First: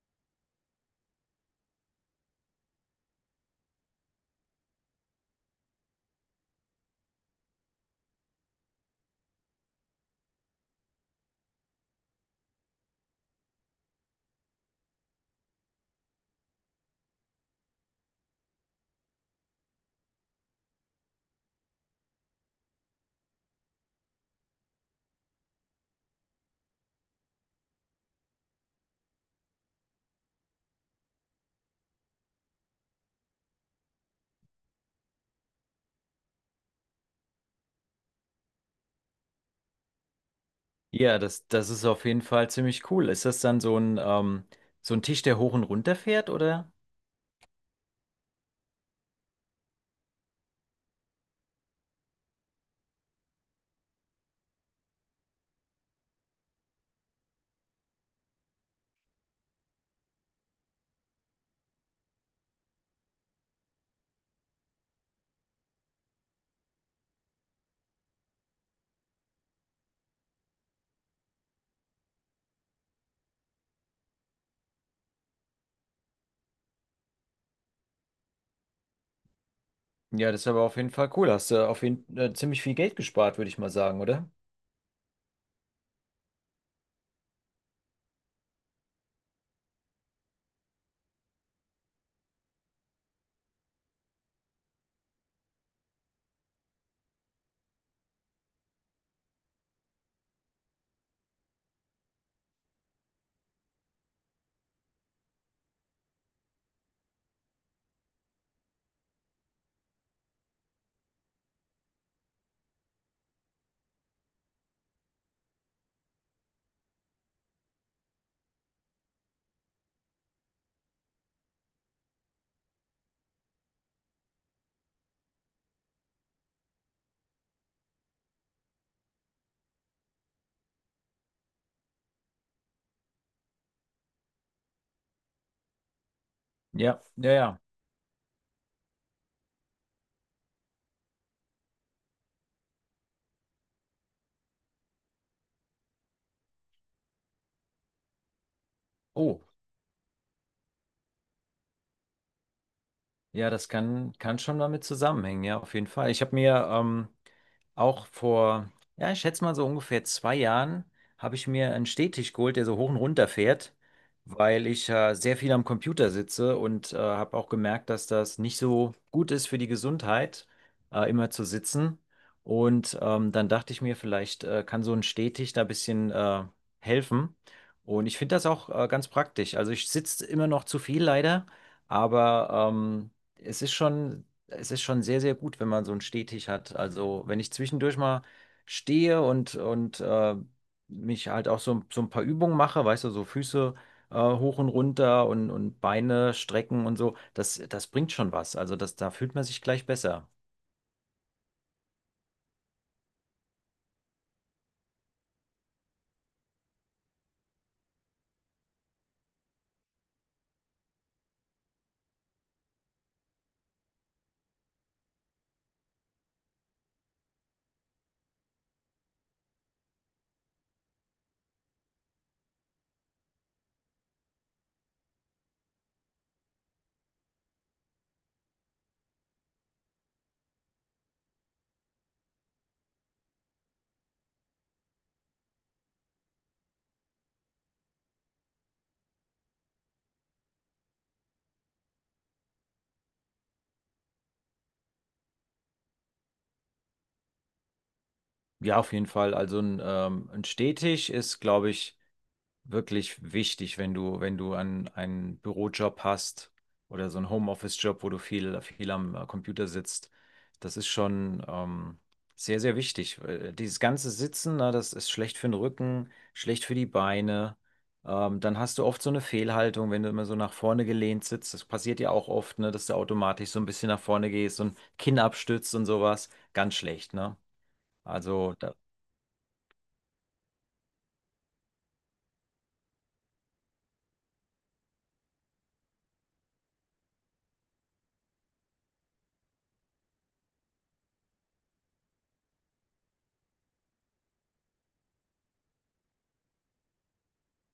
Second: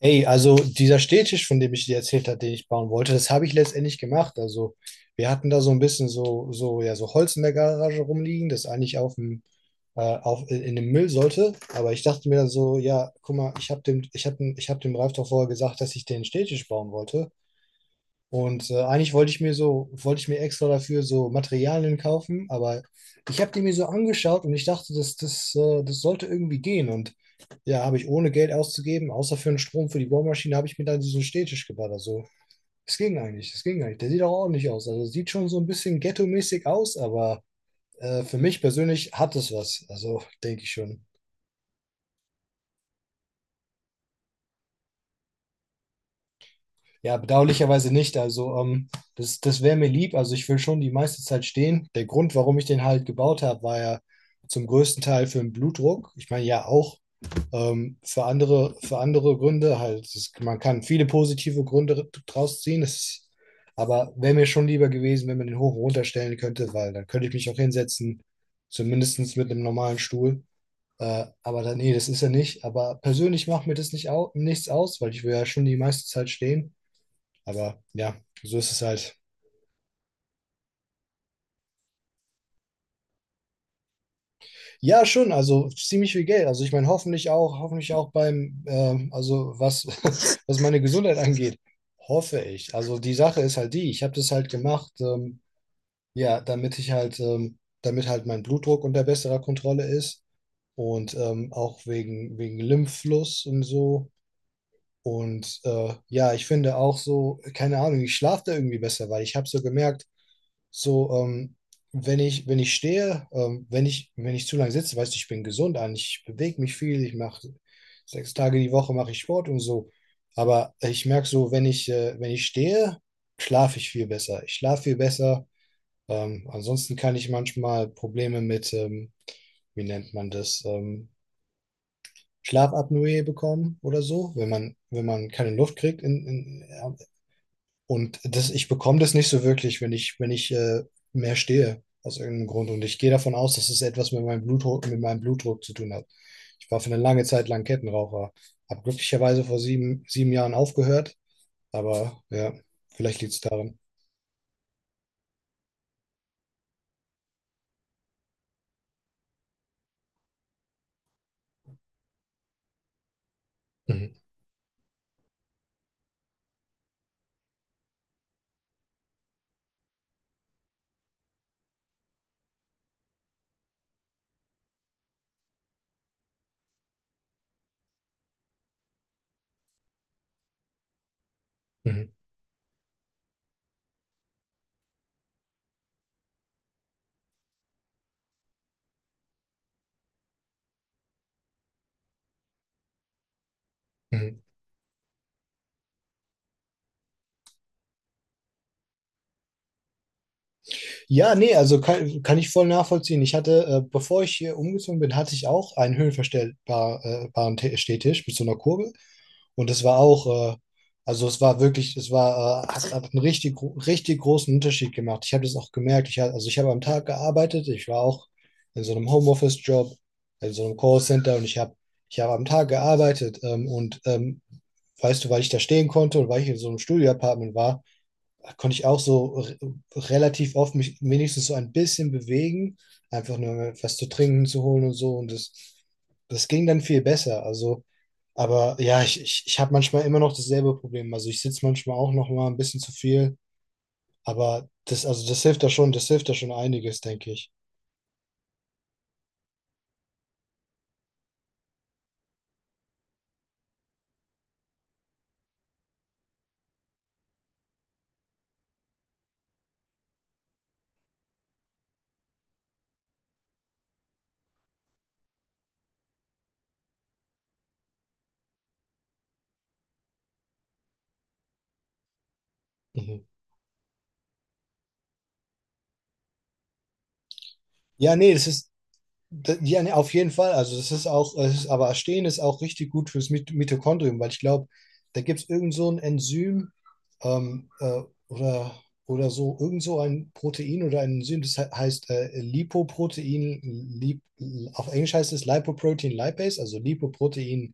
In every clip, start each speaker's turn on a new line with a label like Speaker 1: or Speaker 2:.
Speaker 1: Ey, also dieser Stehtisch, von dem ich dir erzählt habe, den ich bauen wollte, das habe ich letztendlich gemacht. Also wir hatten da so ein bisschen so, so Holz in der Garage rumliegen, das eigentlich auf dem, auf, in dem Müll sollte. Aber ich dachte mir dann so, ja, guck mal, ich habe dem Ralf doch vorher gesagt, dass ich den Stehtisch bauen wollte. Und eigentlich wollte ich mir extra dafür so Materialien kaufen, aber ich habe die mir so angeschaut und ich dachte, das sollte irgendwie gehen. Und ja, habe ich ohne Geld auszugeben, außer für den Strom für die Bohrmaschine, habe ich mir dann diesen Stehtisch gebaut. Also, es ging eigentlich, es ging eigentlich. Der sieht auch ordentlich aus. Also, sieht schon so ein bisschen ghetto-mäßig aus, aber für mich persönlich hat es was. Also, denke ich schon.
Speaker 2: Ja, das ist auf jeden Fall ziemlich cool. Ist das dann so ein Tisch, der hoch und runter fährt, oder?
Speaker 1: Ja, bedauerlicherweise nicht. Also, das wäre mir lieb. Also, ich will schon die meiste Zeit stehen. Der Grund, warum ich den halt gebaut habe, war ja zum größten Teil für den Blutdruck. Ich meine, ja, auch für andere Gründe halt. Es ist, man kann viele positive Gründe draus ziehen. Aber wäre mir schon lieber gewesen, wenn man den hoch und runter stellen könnte, weil dann könnte ich mich auch hinsetzen, zumindest mit einem normalen Stuhl. Aber dann, nee, das ist er nicht. Aber persönlich macht mir das nicht au nichts aus, weil ich will ja schon die meiste Zeit stehen. Aber ja, so ist es halt.
Speaker 2: Ja, das ist aber auf jeden Fall cool. Hast du auf jeden ziemlich viel Geld gespart, würde ich mal sagen, oder?
Speaker 1: Ja, schon, also ziemlich viel Geld. Also ich meine, hoffentlich auch beim, was meine Gesundheit angeht, hoffe ich. Also die Sache ist halt die, ich habe das halt gemacht, ja, damit halt mein Blutdruck unter besserer Kontrolle ist und auch wegen Lymphfluss und so. Und ja, ich finde auch so, keine Ahnung, ich schlafe da irgendwie besser, weil ich habe so gemerkt, so, wenn ich stehe, wenn ich zu lange sitze, weißt du, ich bin gesund an, ich bewege mich viel, ich mache 6 Tage die Woche mache ich Sport und so. Aber ich merke so, wenn ich stehe, schlafe ich viel besser. Ich schlafe viel besser. Ansonsten kann ich manchmal Probleme mit, wie nennt man das, Schlafapnoe bekommen oder so, wenn man keine Luft kriegt in, in,
Speaker 2: Ja, ja, ja.
Speaker 1: und ich bekomme das nicht so wirklich, wenn ich, wenn ich mehr stehe, aus irgendeinem Grund. Und ich gehe davon aus, dass es etwas mit meinem Blutdruck zu tun hat. Ich war für eine lange Zeit lang Kettenraucher. Habe
Speaker 2: Oh.
Speaker 1: glücklicherweise vor 7 Jahren aufgehört, aber ja, vielleicht liegt es
Speaker 2: Ja, das
Speaker 1: daran.
Speaker 2: kann schon damit zusammenhängen, ja, auf jeden Fall. Ich habe mir auch ja, ich schätze mal so ungefähr zwei Jahren, habe ich mir einen Stehtisch geholt, der so hoch und runter fährt,
Speaker 1: Mhm.
Speaker 2: weil ich sehr viel am Computer sitze und habe auch gemerkt, dass das nicht so gut ist für die Gesundheit, immer zu sitzen. Und dann dachte ich mir, vielleicht kann so ein Stehtisch da ein bisschen helfen. Und ich finde das auch ganz praktisch. Also ich sitze immer noch zu viel leider.
Speaker 1: Mhm.
Speaker 2: Aber es ist schon sehr, sehr gut, wenn man so einen Stehtisch hat. Also wenn ich zwischendurch mal stehe und mich halt auch so, so ein paar Übungen mache, weißt du, so Füße
Speaker 1: Mhm.
Speaker 2: hoch und runter und Beine strecken und so, das bringt schon was. Also das, da fühlt man sich gleich besser.
Speaker 1: Ja, nee, also kann ich voll nachvollziehen. Ich hatte, bevor ich hier umgezogen bin, hatte ich auch einen höhenverstellbaren Stehtisch mit so einer Kurbel. Und es war auch, äh, also es war wirklich, es war, hat einen richtig, richtig großen Unterschied gemacht. Ich habe das auch gemerkt. Also ich habe am Tag gearbeitet, ich war auch in so einem Homeoffice-Job, in so einem Callcenter und ich habe am Tag gearbeitet und weißt du, weil ich da stehen konnte und weil ich in so einem Studio-Apartment war, konnte ich auch so relativ oft mich wenigstens so ein bisschen bewegen, einfach nur was zu trinken zu holen und so. Und das ging dann viel besser. Also, aber ja, ich habe manchmal immer noch dasselbe Problem. Also ich sitze manchmal auch noch mal ein bisschen zu viel, aber das hilft da schon, einiges, denke ich.
Speaker 2: Ja, auf jeden Fall. Also ein Stehtisch ist, glaube ich, wirklich wichtig, wenn du einen, einen Bürojob hast oder so einen Homeoffice-Job, wo du viel am Computer sitzt. Das ist schon sehr, sehr wichtig. Dieses ganze Sitzen, na, das ist schlecht für den Rücken, schlecht für die Beine. Dann hast du oft so eine Fehlhaltung, wenn du immer so nach vorne gelehnt sitzt. Das passiert ja auch oft, ne, dass du
Speaker 1: Mhm.
Speaker 2: automatisch so ein bisschen nach vorne gehst und Kinn abstützt und sowas. Ganz schlecht, ne?
Speaker 1: Ja, nee,
Speaker 2: Also, da,
Speaker 1: Ja, ne, auf jeden Fall. Also das ist auch, aber Arsen ist auch richtig gut fürs Mitochondrium, weil ich glaube, da gibt es irgend so ein Enzym ähm, äh, oder, oder so, irgend so ein Protein oder ein Enzym, das heißt Lipoprotein, Lip, auf Englisch heißt es Lipoprotein Lipase, also Lipoprotein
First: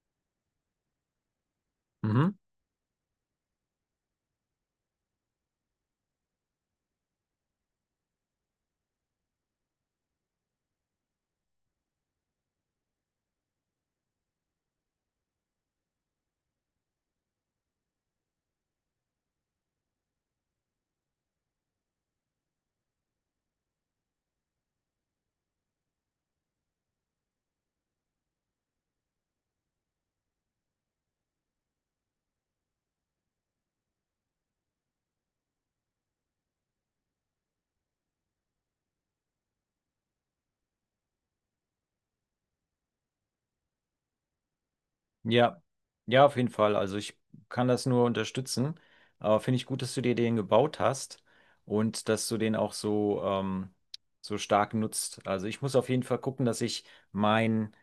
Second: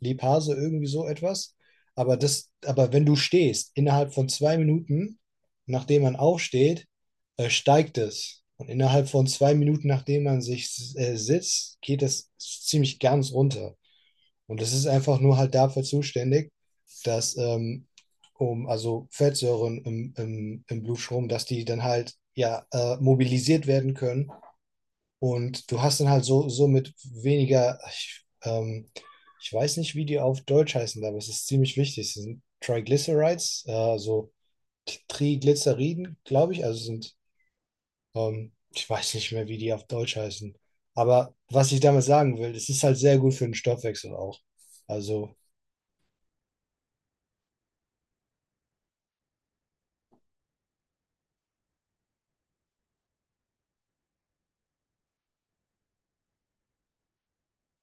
Speaker 1: Lipase, irgendwie so etwas.
Speaker 2: mhm.
Speaker 1: Aber wenn du stehst, innerhalb von 2 Minuten, nachdem man aufsteht, steigt es. Und innerhalb von 2 Minuten, nachdem man sich sitzt, geht es ziemlich ganz runter. Und das ist einfach nur halt dafür zuständig, dass also Fettsäuren im Blutstrom, dass die dann halt ja mobilisiert werden können. Und du hast dann halt so mit weniger, ich weiß nicht, wie die auf Deutsch heißen, aber es ist ziemlich wichtig. Es sind Triglycerides, also Triglyceriden, glaube ich, also sind ich weiß nicht mehr, wie die auf Deutsch heißen. Aber was ich damit sagen will, es ist halt sehr gut für den Stoffwechsel auch. Also.
Speaker 2: Ja, ja, auf jeden Fall. Also ich kann das nur unterstützen. Aber finde ich gut, dass du dir den gebaut hast und dass du den auch so, so stark nutzt. Also ich muss auf jeden Fall gucken, dass ich mein,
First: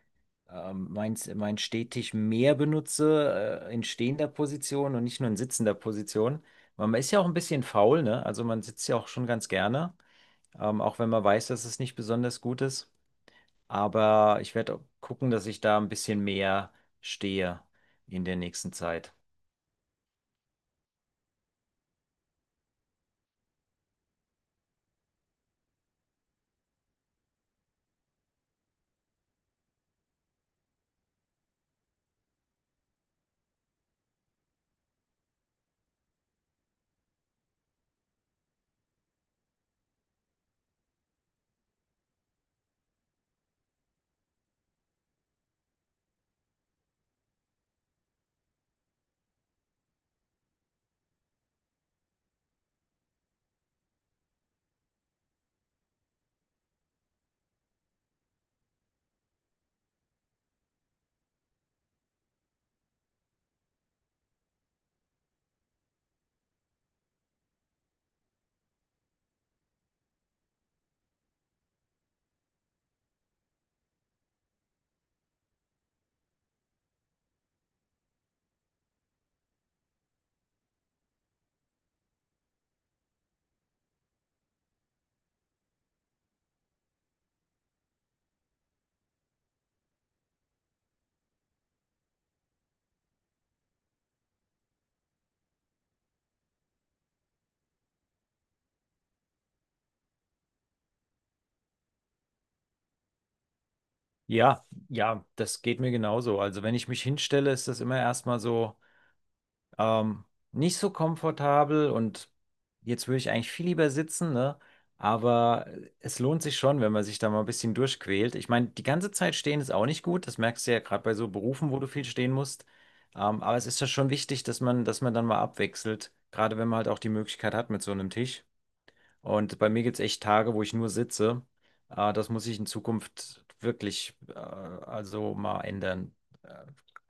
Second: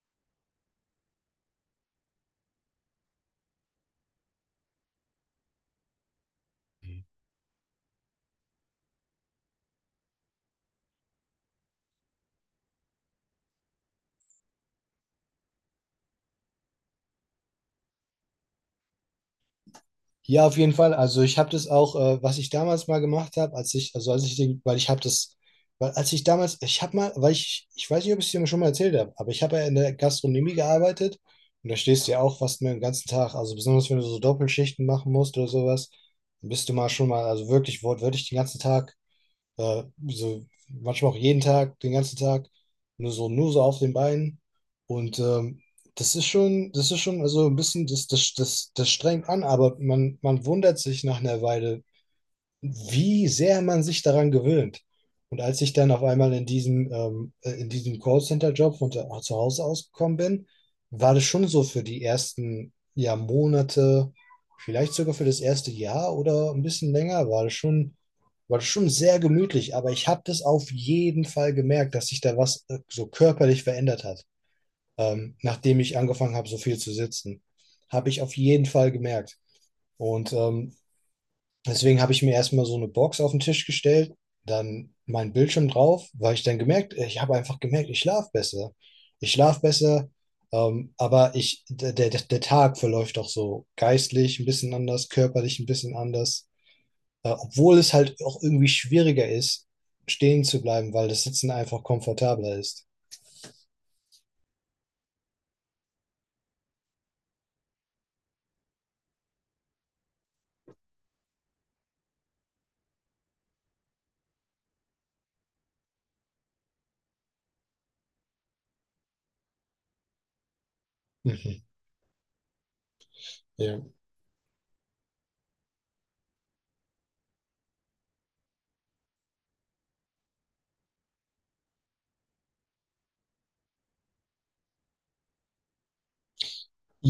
Speaker 2: mein Stehtisch mehr benutze, in stehender Position und nicht nur in sitzender Position. Weil
Speaker 1: Mhm.
Speaker 2: man ist ja auch ein bisschen faul, ne? Also man sitzt ja auch schon ganz gerne, auch wenn man weiß, dass es nicht besonders gut ist. Aber ich werde gucken, dass ich da ein bisschen mehr stehe in der nächsten Zeit.
Speaker 1: Ja, auf jeden Fall. Also ich habe das auch, was ich damals mal gemacht habe, als ich, also als ich den, weil ich habe das, weil als ich damals, ich habe mal, weil ich weiß nicht, ob ich es dir schon mal erzählt habe, aber ich habe ja in der Gastronomie gearbeitet und da stehst du ja auch fast den ganzen Tag, also besonders wenn du so Doppelschichten machen musst oder sowas, bist du mal schon mal, also wirklich wortwörtlich den ganzen Tag so, manchmal auch jeden Tag, den ganzen Tag, nur so auf den Beinen. Und das ist schon, also ein bisschen, das strengt an, aber man wundert sich nach einer Weile, wie sehr man sich daran gewöhnt. Und als ich dann auf einmal in diesem Callcenter-Job von zu Hause ausgekommen bin, war das schon so für die ersten ja, Monate, vielleicht sogar für das erste Jahr oder ein bisschen länger, war das schon sehr gemütlich. Aber ich habe das auf jeden Fall gemerkt, dass sich da was so körperlich verändert hat. Nachdem ich angefangen habe, so viel zu sitzen, habe ich auf jeden Fall gemerkt. Und deswegen habe ich mir erstmal so eine Box auf den Tisch gestellt, dann meinen Bildschirm drauf, weil ich dann gemerkt, ich habe einfach gemerkt, ich schlafe besser. Ich schlafe besser, aber der Tag verläuft auch so geistlich ein bisschen anders, körperlich ein bisschen anders. Obwohl es halt auch irgendwie schwieriger ist, stehen zu bleiben, weil das Sitzen einfach komfortabler ist.
Speaker 2: Ja, ja, das geht mir genauso. Also wenn ich mich hinstelle, ist das immer erstmal so ähm, nicht so komfortabel und jetzt würde ich eigentlich viel lieber sitzen, ne? Aber es lohnt sich schon, wenn man sich da mal ein bisschen durchquält. Ich meine, die ganze Zeit stehen ist auch nicht gut. Das merkst du ja gerade bei so
Speaker 1: Mhm.
Speaker 2: Berufen, wo du viel stehen musst. Aber es
Speaker 1: Ja.
Speaker 2: ist ja schon wichtig, dass man dann mal abwechselt, gerade wenn man halt auch die Möglichkeit hat mit so einem Tisch. Und bei mir gibt es echt Tage, wo ich nur sitze. Das muss ich in Zukunft wirklich also mal ändern. Äh,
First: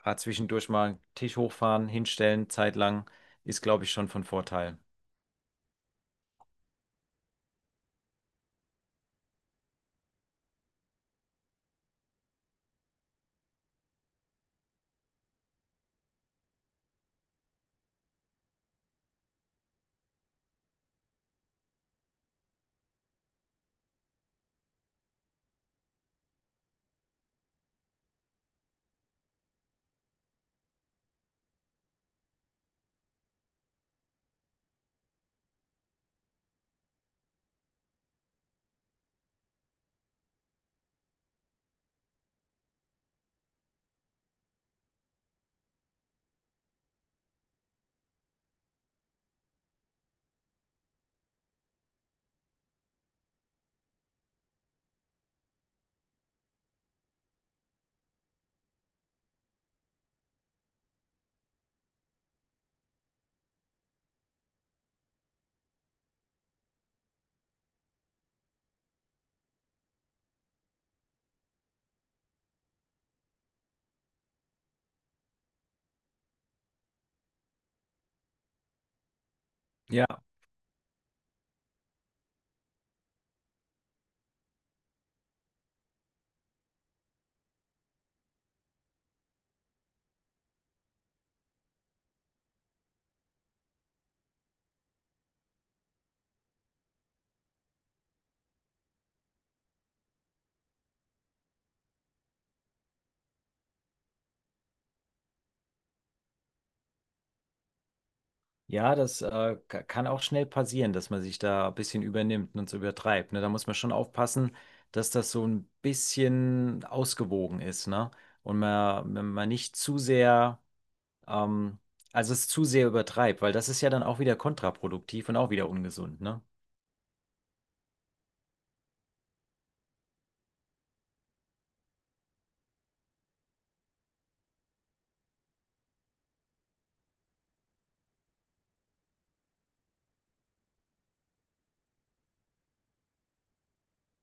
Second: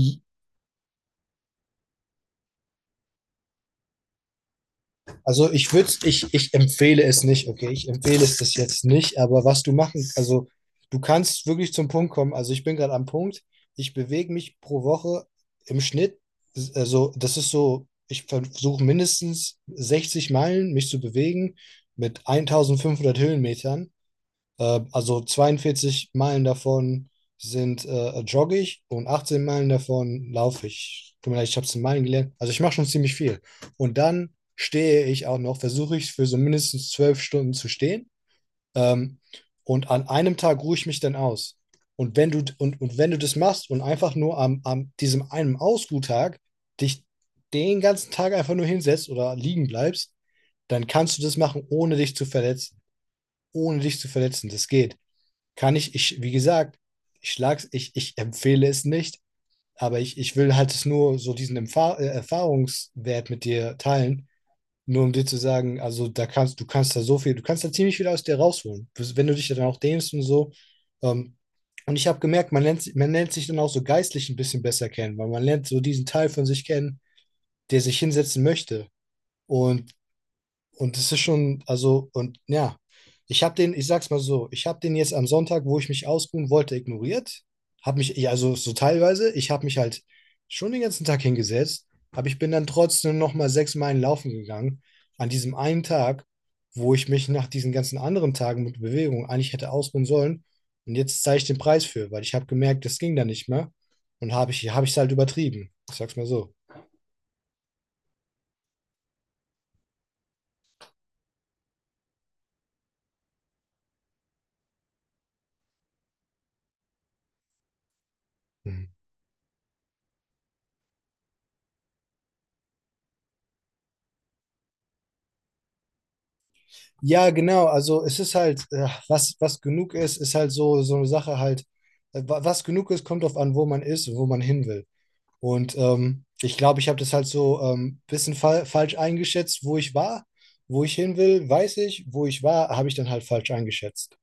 Speaker 2: Gerade zwischendurch mal einen Tisch hochfahren, hinstellen, zeitlang, ist, glaube ich, schon von Vorteil.
Speaker 1: Also ich empfehle es nicht, okay? Ich empfehle es das jetzt nicht, aber was du machen, also du kannst wirklich zum Punkt kommen. Also ich bin gerade am Punkt, ich bewege mich pro Woche im Schnitt, also das ist so, ich versuche mindestens 60 Meilen mich zu bewegen mit 1500 Höhenmetern also 42 Meilen davon sind joggig und 18 Meilen davon laufe ich. Tut mir leid, ich habe es in Meilen gelernt. Also ich mache schon ziemlich viel. Und dann stehe ich auch noch, versuche ich für so mindestens 12 Stunden zu stehen. Ähm, und an einem Tag ruhe ich mich dann aus. Und und wenn du das machst und einfach nur am, diesem einen Ausruhtag dich den ganzen Tag einfach nur hinsetzt oder liegen bleibst, dann kannst du das machen, ohne dich zu verletzen ohne dich zu verletzen. Das geht. Wie gesagt, ich empfehle es nicht, aber ich will halt es nur so diesen Erfahrungswert mit dir teilen, nur um dir zu sagen, also da kannst, du kannst da so viel, du kannst da ziemlich viel aus dir rausholen. Wenn du dich da dann auch dehnst und so. Ähm, und ich habe gemerkt, man lernt sich dann auch so geistlich ein bisschen besser kennen, weil man lernt so diesen Teil von sich kennen, der sich hinsetzen möchte. Und
Speaker 2: Ja,
Speaker 1: und das ist schon, also, und ja, ich habe den, ich sag's mal so, ich habe den jetzt am Sonntag, wo ich mich ausruhen wollte, ignoriert. Habe mich, ja, also so teilweise, ich habe mich halt schon den ganzen Tag hingesetzt, aber ich bin dann trotzdem nochmal 6 Meilen laufen gegangen, an diesem einen Tag, wo ich mich nach diesen ganzen anderen Tagen mit Bewegung eigentlich hätte ausruhen sollen. Und jetzt zahle ich den Preis für, weil ich habe gemerkt, das ging da nicht mehr. Habe ich es halt übertrieben. Ich sag's mal so.
Speaker 2: ja, das kann auch schnell passieren, dass man sich da ein bisschen übernimmt und so übertreibt. Ne? Da muss man schon aufpassen, dass das so ein bisschen ausgewogen ist, ne? Und man nicht zu sehr Ähm, also es zu sehr übertreibt, weil das ist ja dann auch wieder kontraproduktiv und auch wieder ungesund, ne?
Speaker 1: Ja, genau. Also es ist halt, was genug ist, ist halt so eine Sache halt, was genug ist, kommt drauf an, wo man ist und wo man hin will. Und ich glaube, ich habe das halt so ein bisschen fa falsch eingeschätzt, wo ich war, wo ich hin will, weiß ich, wo ich war, habe ich dann halt falsch eingeschätzt.